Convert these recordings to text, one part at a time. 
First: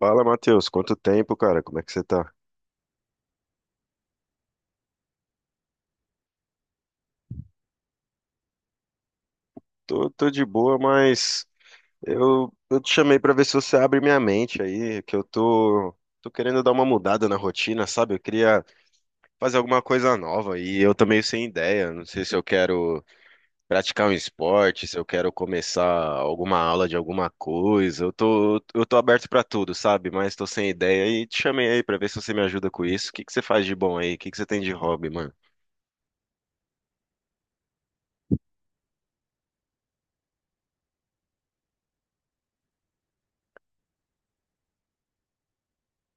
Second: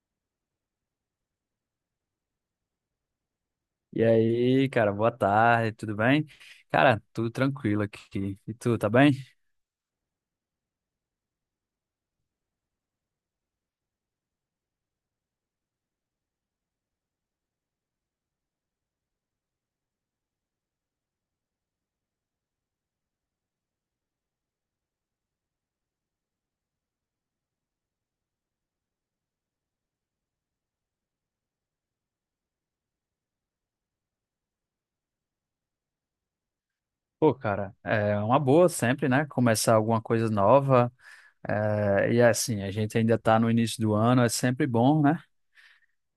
Fala, Matheus, quanto tempo, cara? Como é que você tá? E aí, cara, boa tarde, tudo bem? Cara, tudo tranquilo aqui. E tu, tá bem? Tô de boa, mas eu te chamei pra ver se você abre minha mente aí, que eu tô querendo dar uma mudada na rotina, sabe? Eu queria fazer alguma coisa nova e eu tô meio sem ideia. Não sei se eu quero praticar um esporte, se eu quero começar alguma aula de alguma coisa. Eu tô aberto pra tudo, sabe? Mas tô sem ideia e te chamei aí pra ver se você me ajuda com isso. O que que você faz de bom aí? O que que você tem de hobby, mano? Pô, cara, é uma boa sempre, né? Começar alguma coisa nova. É, e assim, a gente ainda tá no início do ano, é sempre bom, né?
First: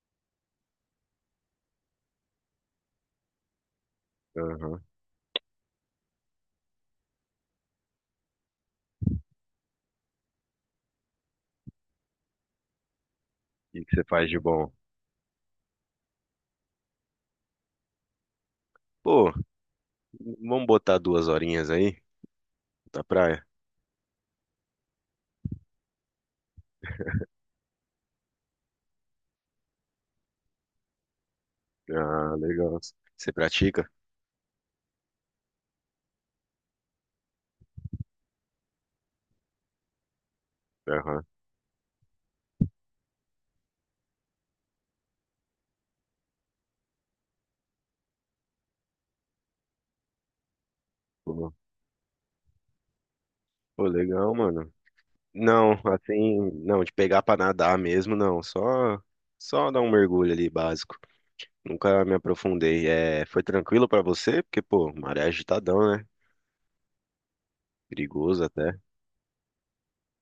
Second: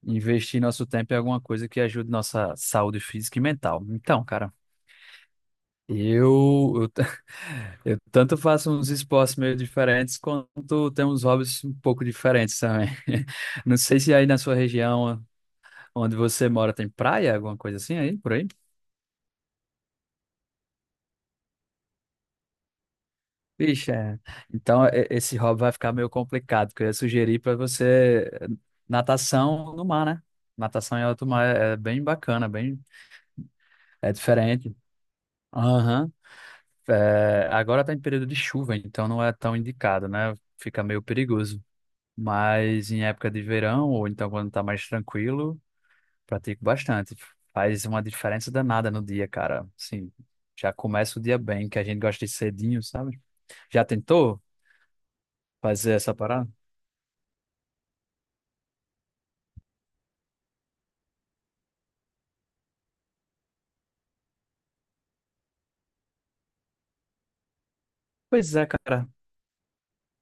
Investir nosso tempo em alguma coisa que ajude nossa saúde física e mental. Então, cara, Aham. O eu, eu, t- eu tanto faço uns esportes meio diferentes, quanto tenho uns hobbies um pouco diferentes também. Não que que sei você se aí faz na de sua bom? região. Onde você mora tem praia, alguma coisa assim aí, por aí? Pô. Vamos botar duas horinhas aí da praia? Vixe, é. Então esse hobby vai ficar meio complicado, porque eu ia sugerir para você natação no mar, né? Natação em alto mar é bem Ah, bacana, legal. bem Você pratica? é diferente. Aham. É, agora tá em período de chuva, então não é tão indicado, né? Fica meio Aham. perigoso. Mas em época de verão, ou então quando tá mais tranquilo, pratico bastante. Faz uma diferença danada no dia, cara. Sim, já começa o dia Pô, bem, que a gente gosta de cedinho, sabe? pô, Já legal, tentou mano. Não, fazer essa parada? assim, não, de pegar pra nadar mesmo, não. Só dar um mergulho ali básico. Nunca me aprofundei. É, foi tranquilo pra você? Porque, pô, maré é agitadão, né? Perigoso Pois é, até. cara.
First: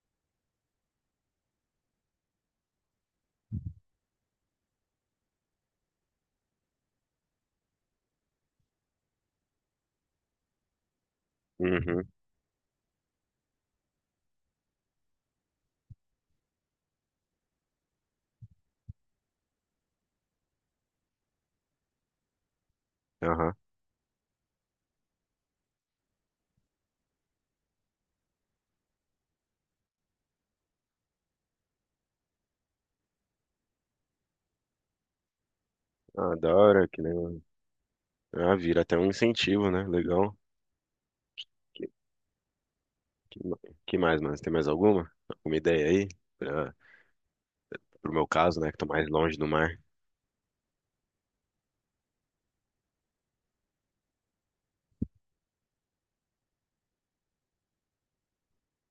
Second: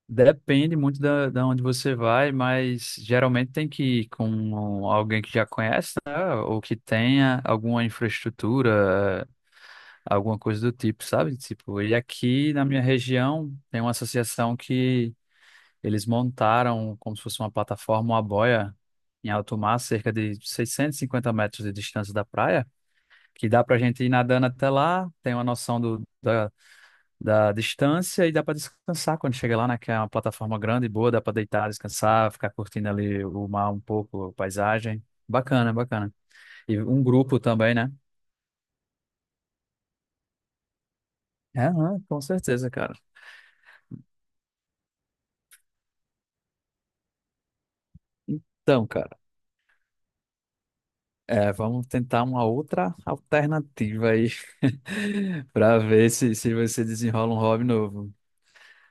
Depende muito da onde você vai, mas geralmente tem que ir com alguém que já conhece, né? Ou que tenha alguma infraestrutura, alguma coisa do tipo, sabe? Tipo, e Uhum. aqui na minha região tem uma associação que eles montaram como se fosse uma plataforma, uma boia em alto mar, cerca de 650 metros de distância da praia, que Aham. dá pra gente ir nadando até lá, tem uma noção do, da da distância e dá para descansar quando chega lá, né? Que é uma plataforma grande e boa, dá para deitar, descansar, ficar curtindo ali o mar um pouco, a paisagem. Bacana, bacana. Ah, da E hora, que um legal. grupo também, né? Ah, vira até um incentivo, né? Legal. É Que, aham, com certeza, cara. que, ma- que mais, mano? Você tem mais alguma? Alguma ideia aí? Pra, pro meu caso, né? Que tô Então, mais cara, longe do mar. é, vamos tentar uma outra alternativa aí para ver se você desenrola um hobby novo.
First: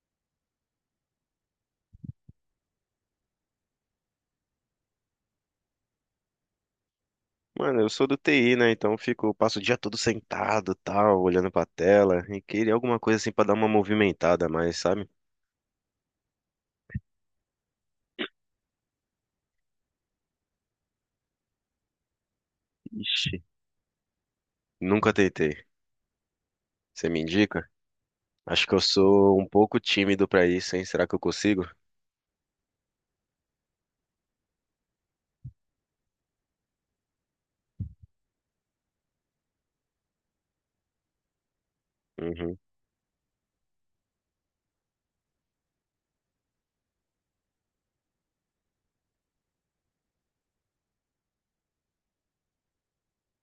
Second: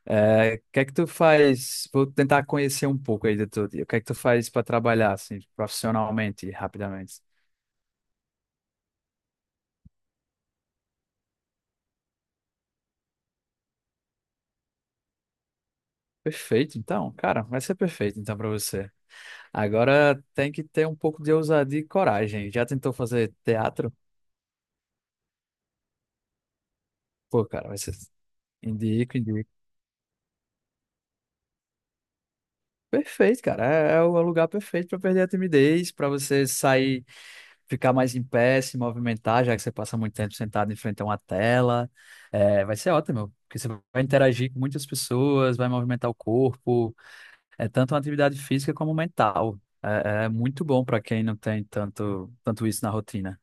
É, o que é que tu faz? Vou tentar conhecer um pouco aí do teu dia. O que é que tu faz para trabalhar assim, profissionalmente, rapidamente? Mano, eu sou do TI, né? Então eu fico, passo o dia todo sentado, tal, olhando pra tela. E queria alguma coisa assim pra dar uma movimentada a mais, sabe? Perfeito, então, cara, vai ser perfeito então para você. Agora tem que ter um pouco de ousadia e coragem. Já tentou fazer Ixi, teatro? nunca tentei. Você me Pô, cara, indica? vai ser Acho que eu indico, sou um indico. pouco tímido pra isso, hein? Será que eu consigo? Perfeito, cara. É, é o lugar perfeito para perder a timidez, para você sair, ficar mais em pé, se movimentar, já que você passa muito tempo sentado em frente a uma tela. Uhum. É, vai ser ótimo, porque você vai interagir com muitas pessoas, vai movimentar o corpo. É tanto uma atividade física como mental. É, é muito bom para quem não tem tanto isso na rotina.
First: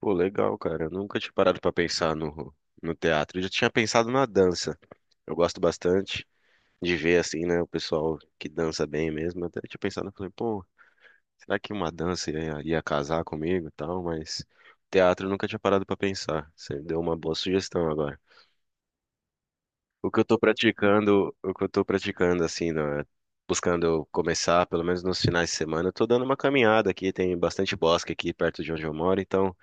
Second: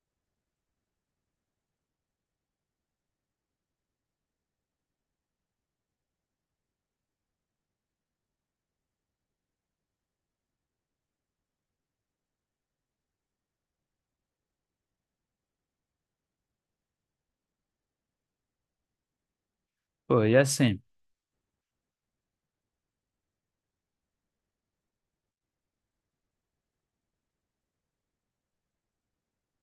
Pô, legal, cara. Eu nunca tinha parado pra pensar no teatro. Eu já tinha pensado na dança. Eu gosto bastante de ver, assim, né? O pessoal que dança bem mesmo. Até tinha pensado, falei, pô, será que uma dança ia casar comigo e tal? Mas teatro eu nunca tinha parado pra pensar. Você deu uma boa sugestão agora. Pô, e assim, O que eu tô praticando assim, na- Buscando começar, pelo menos nos finais de semana, eu tô dando uma caminhada aqui, tem bastante bosque aqui perto de onde eu moro, então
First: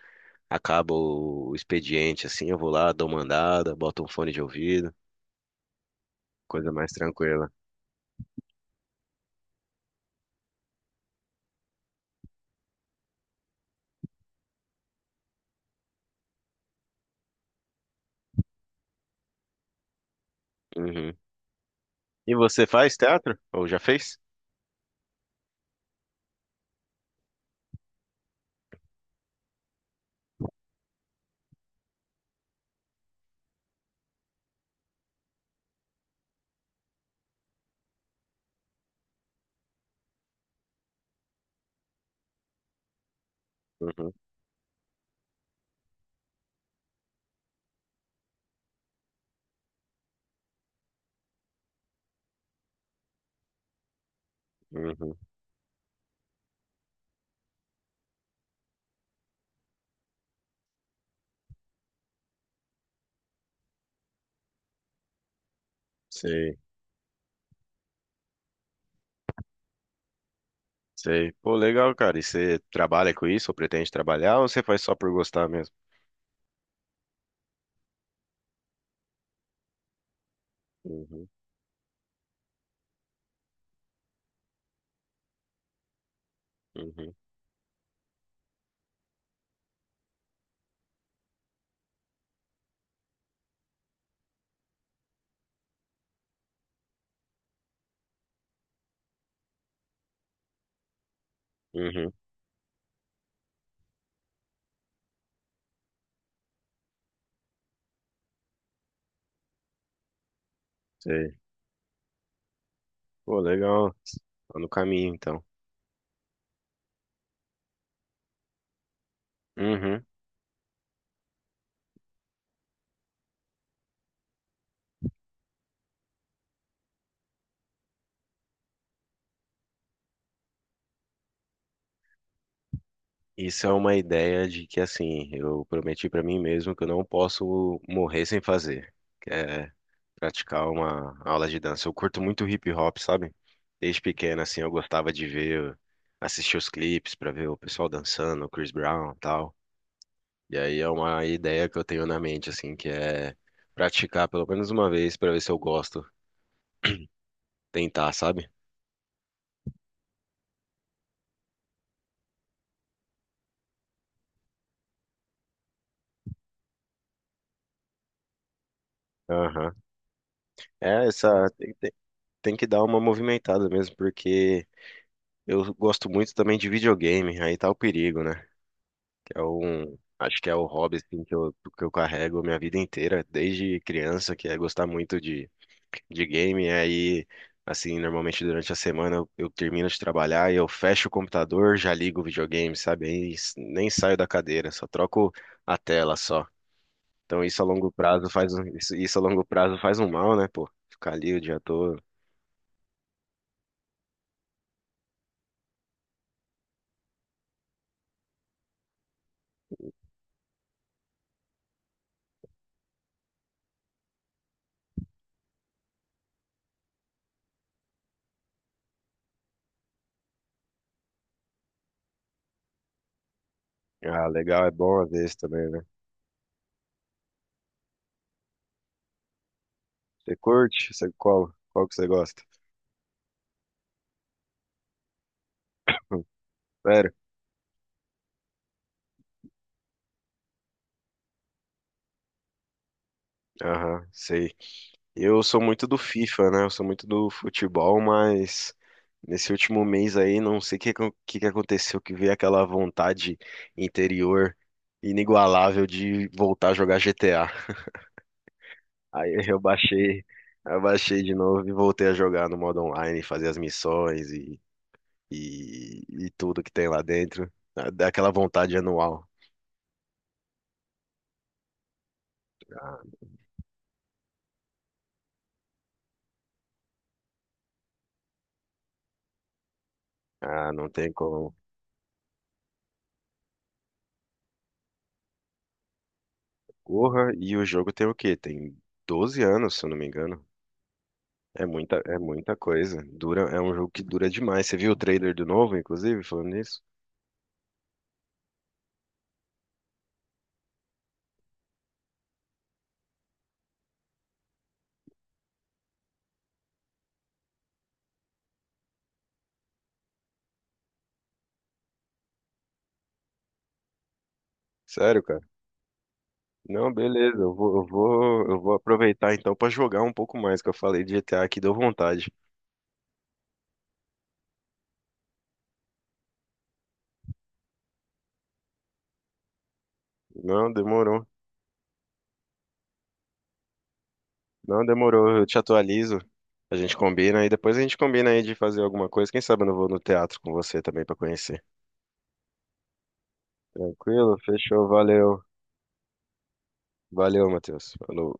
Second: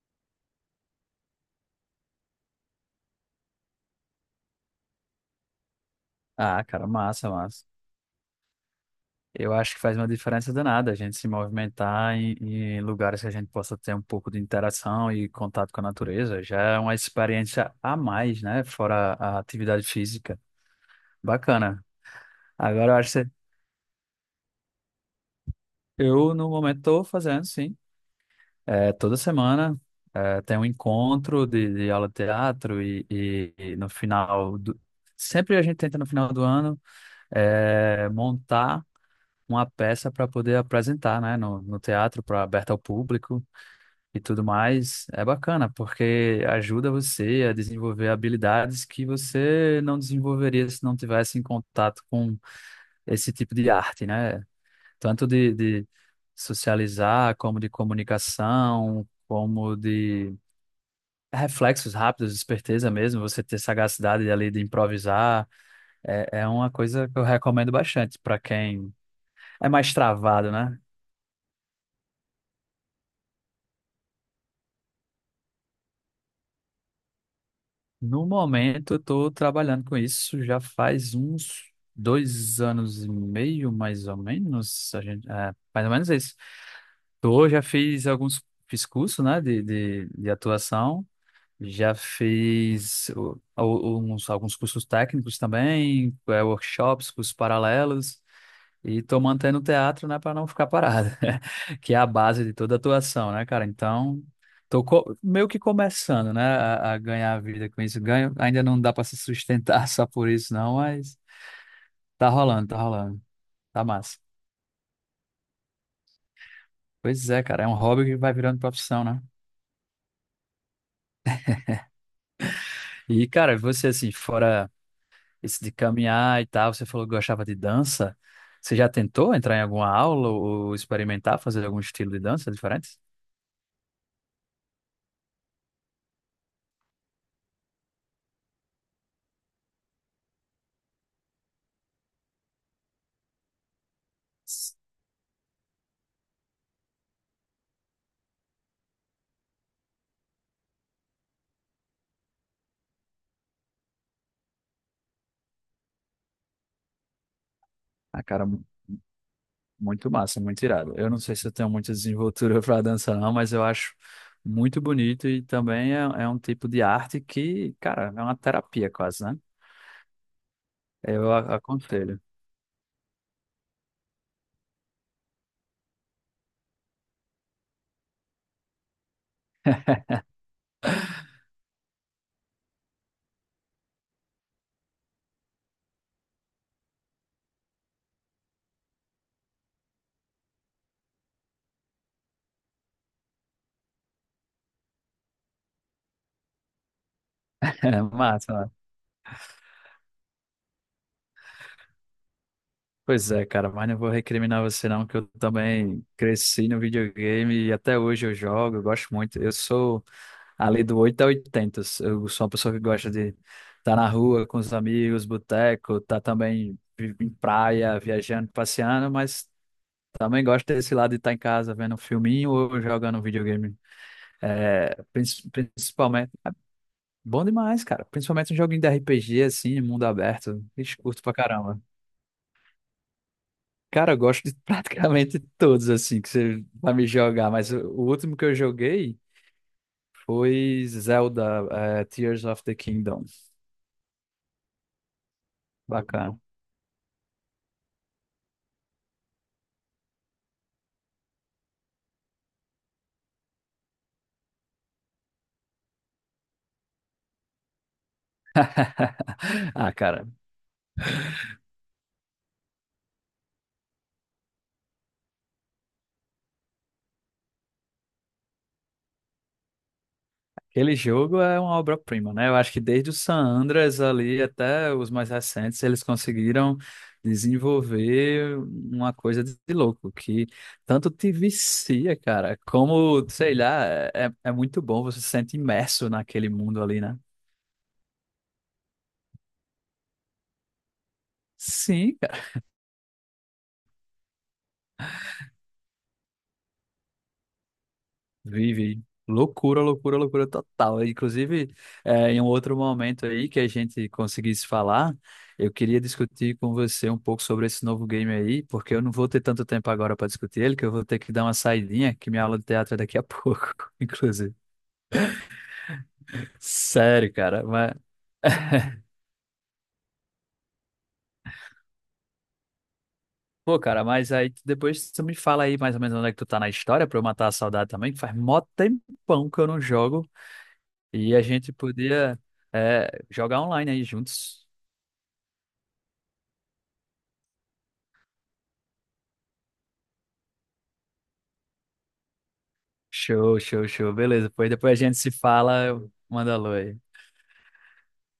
acaba o expediente assim, eu vou lá, dou uma andada, boto um fone de ouvido, ah, coisa cara, mais massa, tranquila. massa. Eu acho que faz uma diferença danada a gente se movimentar em lugares que a gente possa ter um pouco de interação e contato com a natureza. Já é uma experiência a mais, né? Fora a atividade física. Uhum. Bacana. E você Agora faz eu acho que teatro? Ou já fez? eu, no momento, estou fazendo, sim. É, toda semana é, tem um encontro de aula de teatro e no final do... Sempre a gente tenta, no final do ano, é, montar uma peça para poder apresentar, né, no teatro, para aberta ao público Uhum, e tudo mais. É bacana, porque ajuda você a desenvolver habilidades que você não desenvolveria se não tivesse em contato com esse tipo de arte, né? uhum. Tanto de socializar, como de comunicação, como de reflexos rápidos, esperteza mesmo, você ter sagacidade ali de improvisar. É, é Sei. uma coisa que eu recomendo bastante para quem é mais travado, né? Sei. Pô, legal, cara. E você trabalha com isso ou pretende trabalhar ou você faz só por gostar mesmo? No momento, eu tô trabalhando com isso já faz Uhum, uns 2 anos e meio, mais ou menos. A gente, é, mais ou menos isso. uhum, Eu já fiz alguns, fiz curso, né, de atuação. Já fiz uns, alguns cursos técnicos também, é, workshops, cursos paralelos. E tô mantendo o teatro, né, para não ficar parado, que é a uhum. base de toda atuação, né, cara? Então, meio que começando, né, a ganhar a vida com isso. Ganho, ainda não dá para se sustentar só por isso, não, mas Sei. tá rolando, tá rolando, Pô, tá legal. massa. Tá no caminho, então. Pois é, cara, é um hobby que vai virando profissão, né? Uhum. E, cara, você, assim, fora esse de caminhar e tal, você falou que gostava de dança, você já tentou entrar em alguma aula ou experimentar fazer algum estilo de dança diferente? Isso é uma ideia de que, assim, eu prometi pra mim mesmo que eu não posso morrer sem fazer. Que é praticar uma aula de dança. Eu curto muito hip hop, sabe? Desde pequeno, assim, eu gostava de ver, assistir os clipes pra ver o pessoal dançando, o Chris Brown e tal. E aí é uma ideia que eu tenho na mente, assim, que é praticar pelo menos uma vez pra ver se eu gosto. Tentar, Ah, cara, sabe? muito massa, muito irado. Eu não sei se eu tenho muita desenvoltura para dança, não, mas eu acho muito bonito e também é um tipo de arte que, cara, é uma terapia quase, né? Aham. É, Eu essa tem, tem- aconselho. tem que dar uma movimentada mesmo, porque eu gosto muito também de videogame, aí tá o perigo, né? Que é um, acho que é o hobby assim, que eu carrego a minha vida inteira, desde criança, que é gostar muito de game. Aí, assim, normalmente durante a semana eu termino de trabalhar e eu fecho o computador, já ligo o videogame, sabe? Aí nem saio da cadeira, só troco a tela só. Então É massa, né? Isso a longo prazo faz um mal, né, pô? Ficar ali o dia todo. Pois é, cara, mas não vou recriminar você, não, que eu também cresci no videogame e até hoje eu jogo, eu gosto muito. Eu sou ali do 8 a 80. Eu sou uma pessoa que gosta de estar na rua com os amigos, boteco, tá também em praia, viajando, passeando, mas. Também gosto desse lado de estar em casa vendo um filminho ou jogando um videogame. Ah, legal, é É, bom às vezes também, né? principalmente. Bom demais, cara. Principalmente um joguinho de RPG, assim, mundo Você aberto. curte? Ixi, Você curto pra qual? caramba. Qual que você gosta? Cara, eu gosto de praticamente todos, assim, que você vai me Sério? jogar. Mas o último que eu joguei foi Zelda, é, Tears of the Kingdom. Aham, sei. Eu sou muito do Bacana. FIFA, né? Eu sou muito do futebol, mas nesse último mês aí, não sei o que, que aconteceu, que veio aquela vontade interior inigualável de voltar a jogar GTA. Aí Ah, cara. eu baixei de novo e voltei a jogar no modo online, fazer as missões e tudo que tem lá dentro. Dá aquela vontade anual. Aquele jogo é uma obra-prima, né? Eu acho que Ah, desde o San Andreas ali até os mais recentes, eles conseguiram desenvolver uma coisa de louco, que ah, não tanto tem te como. vicia, cara, como, sei lá, é muito bom, você se sente imerso naquele mundo ali, né? Porra, e o jogo tem o quê? Tem 12 anos, se eu não me engano. É muita, é Sim, muita coisa. Dura, é um jogo que dura demais. Você viu o trailer do novo, inclusive, falando nisso? vive. Loucura, loucura, loucura total. Inclusive, em um outro momento aí que a gente conseguisse falar, eu queria discutir com você um pouco sobre esse novo game aí, porque eu não vou ter tanto tempo agora para discutir ele, que eu vou ter que dar uma saidinha, que minha aula de teatro é daqui a pouco, inclusive. Sério, cara? Não, Sério, beleza. Eu cara, vou, eu mas... vou, eu vou aproveitar então pra jogar um pouco mais, que eu falei de GTA aqui, deu vontade. Pô, cara, mas aí depois tu me fala aí mais ou menos onde é que tu tá na história pra eu matar a saudade também, que faz mó tempão que eu não jogo Não, demorou. e a gente podia, jogar online aí juntos. Não, demorou. Eu te atualizo. A gente combina e depois a gente combina aí de fazer alguma coisa. Quem sabe eu não vou no teatro com você também pra conhecer. Show, show, show. Tranquilo? Beleza, pois Fechou. depois a gente se Valeu. fala, eu mando alô aí. Valeu, Matheus. Falou.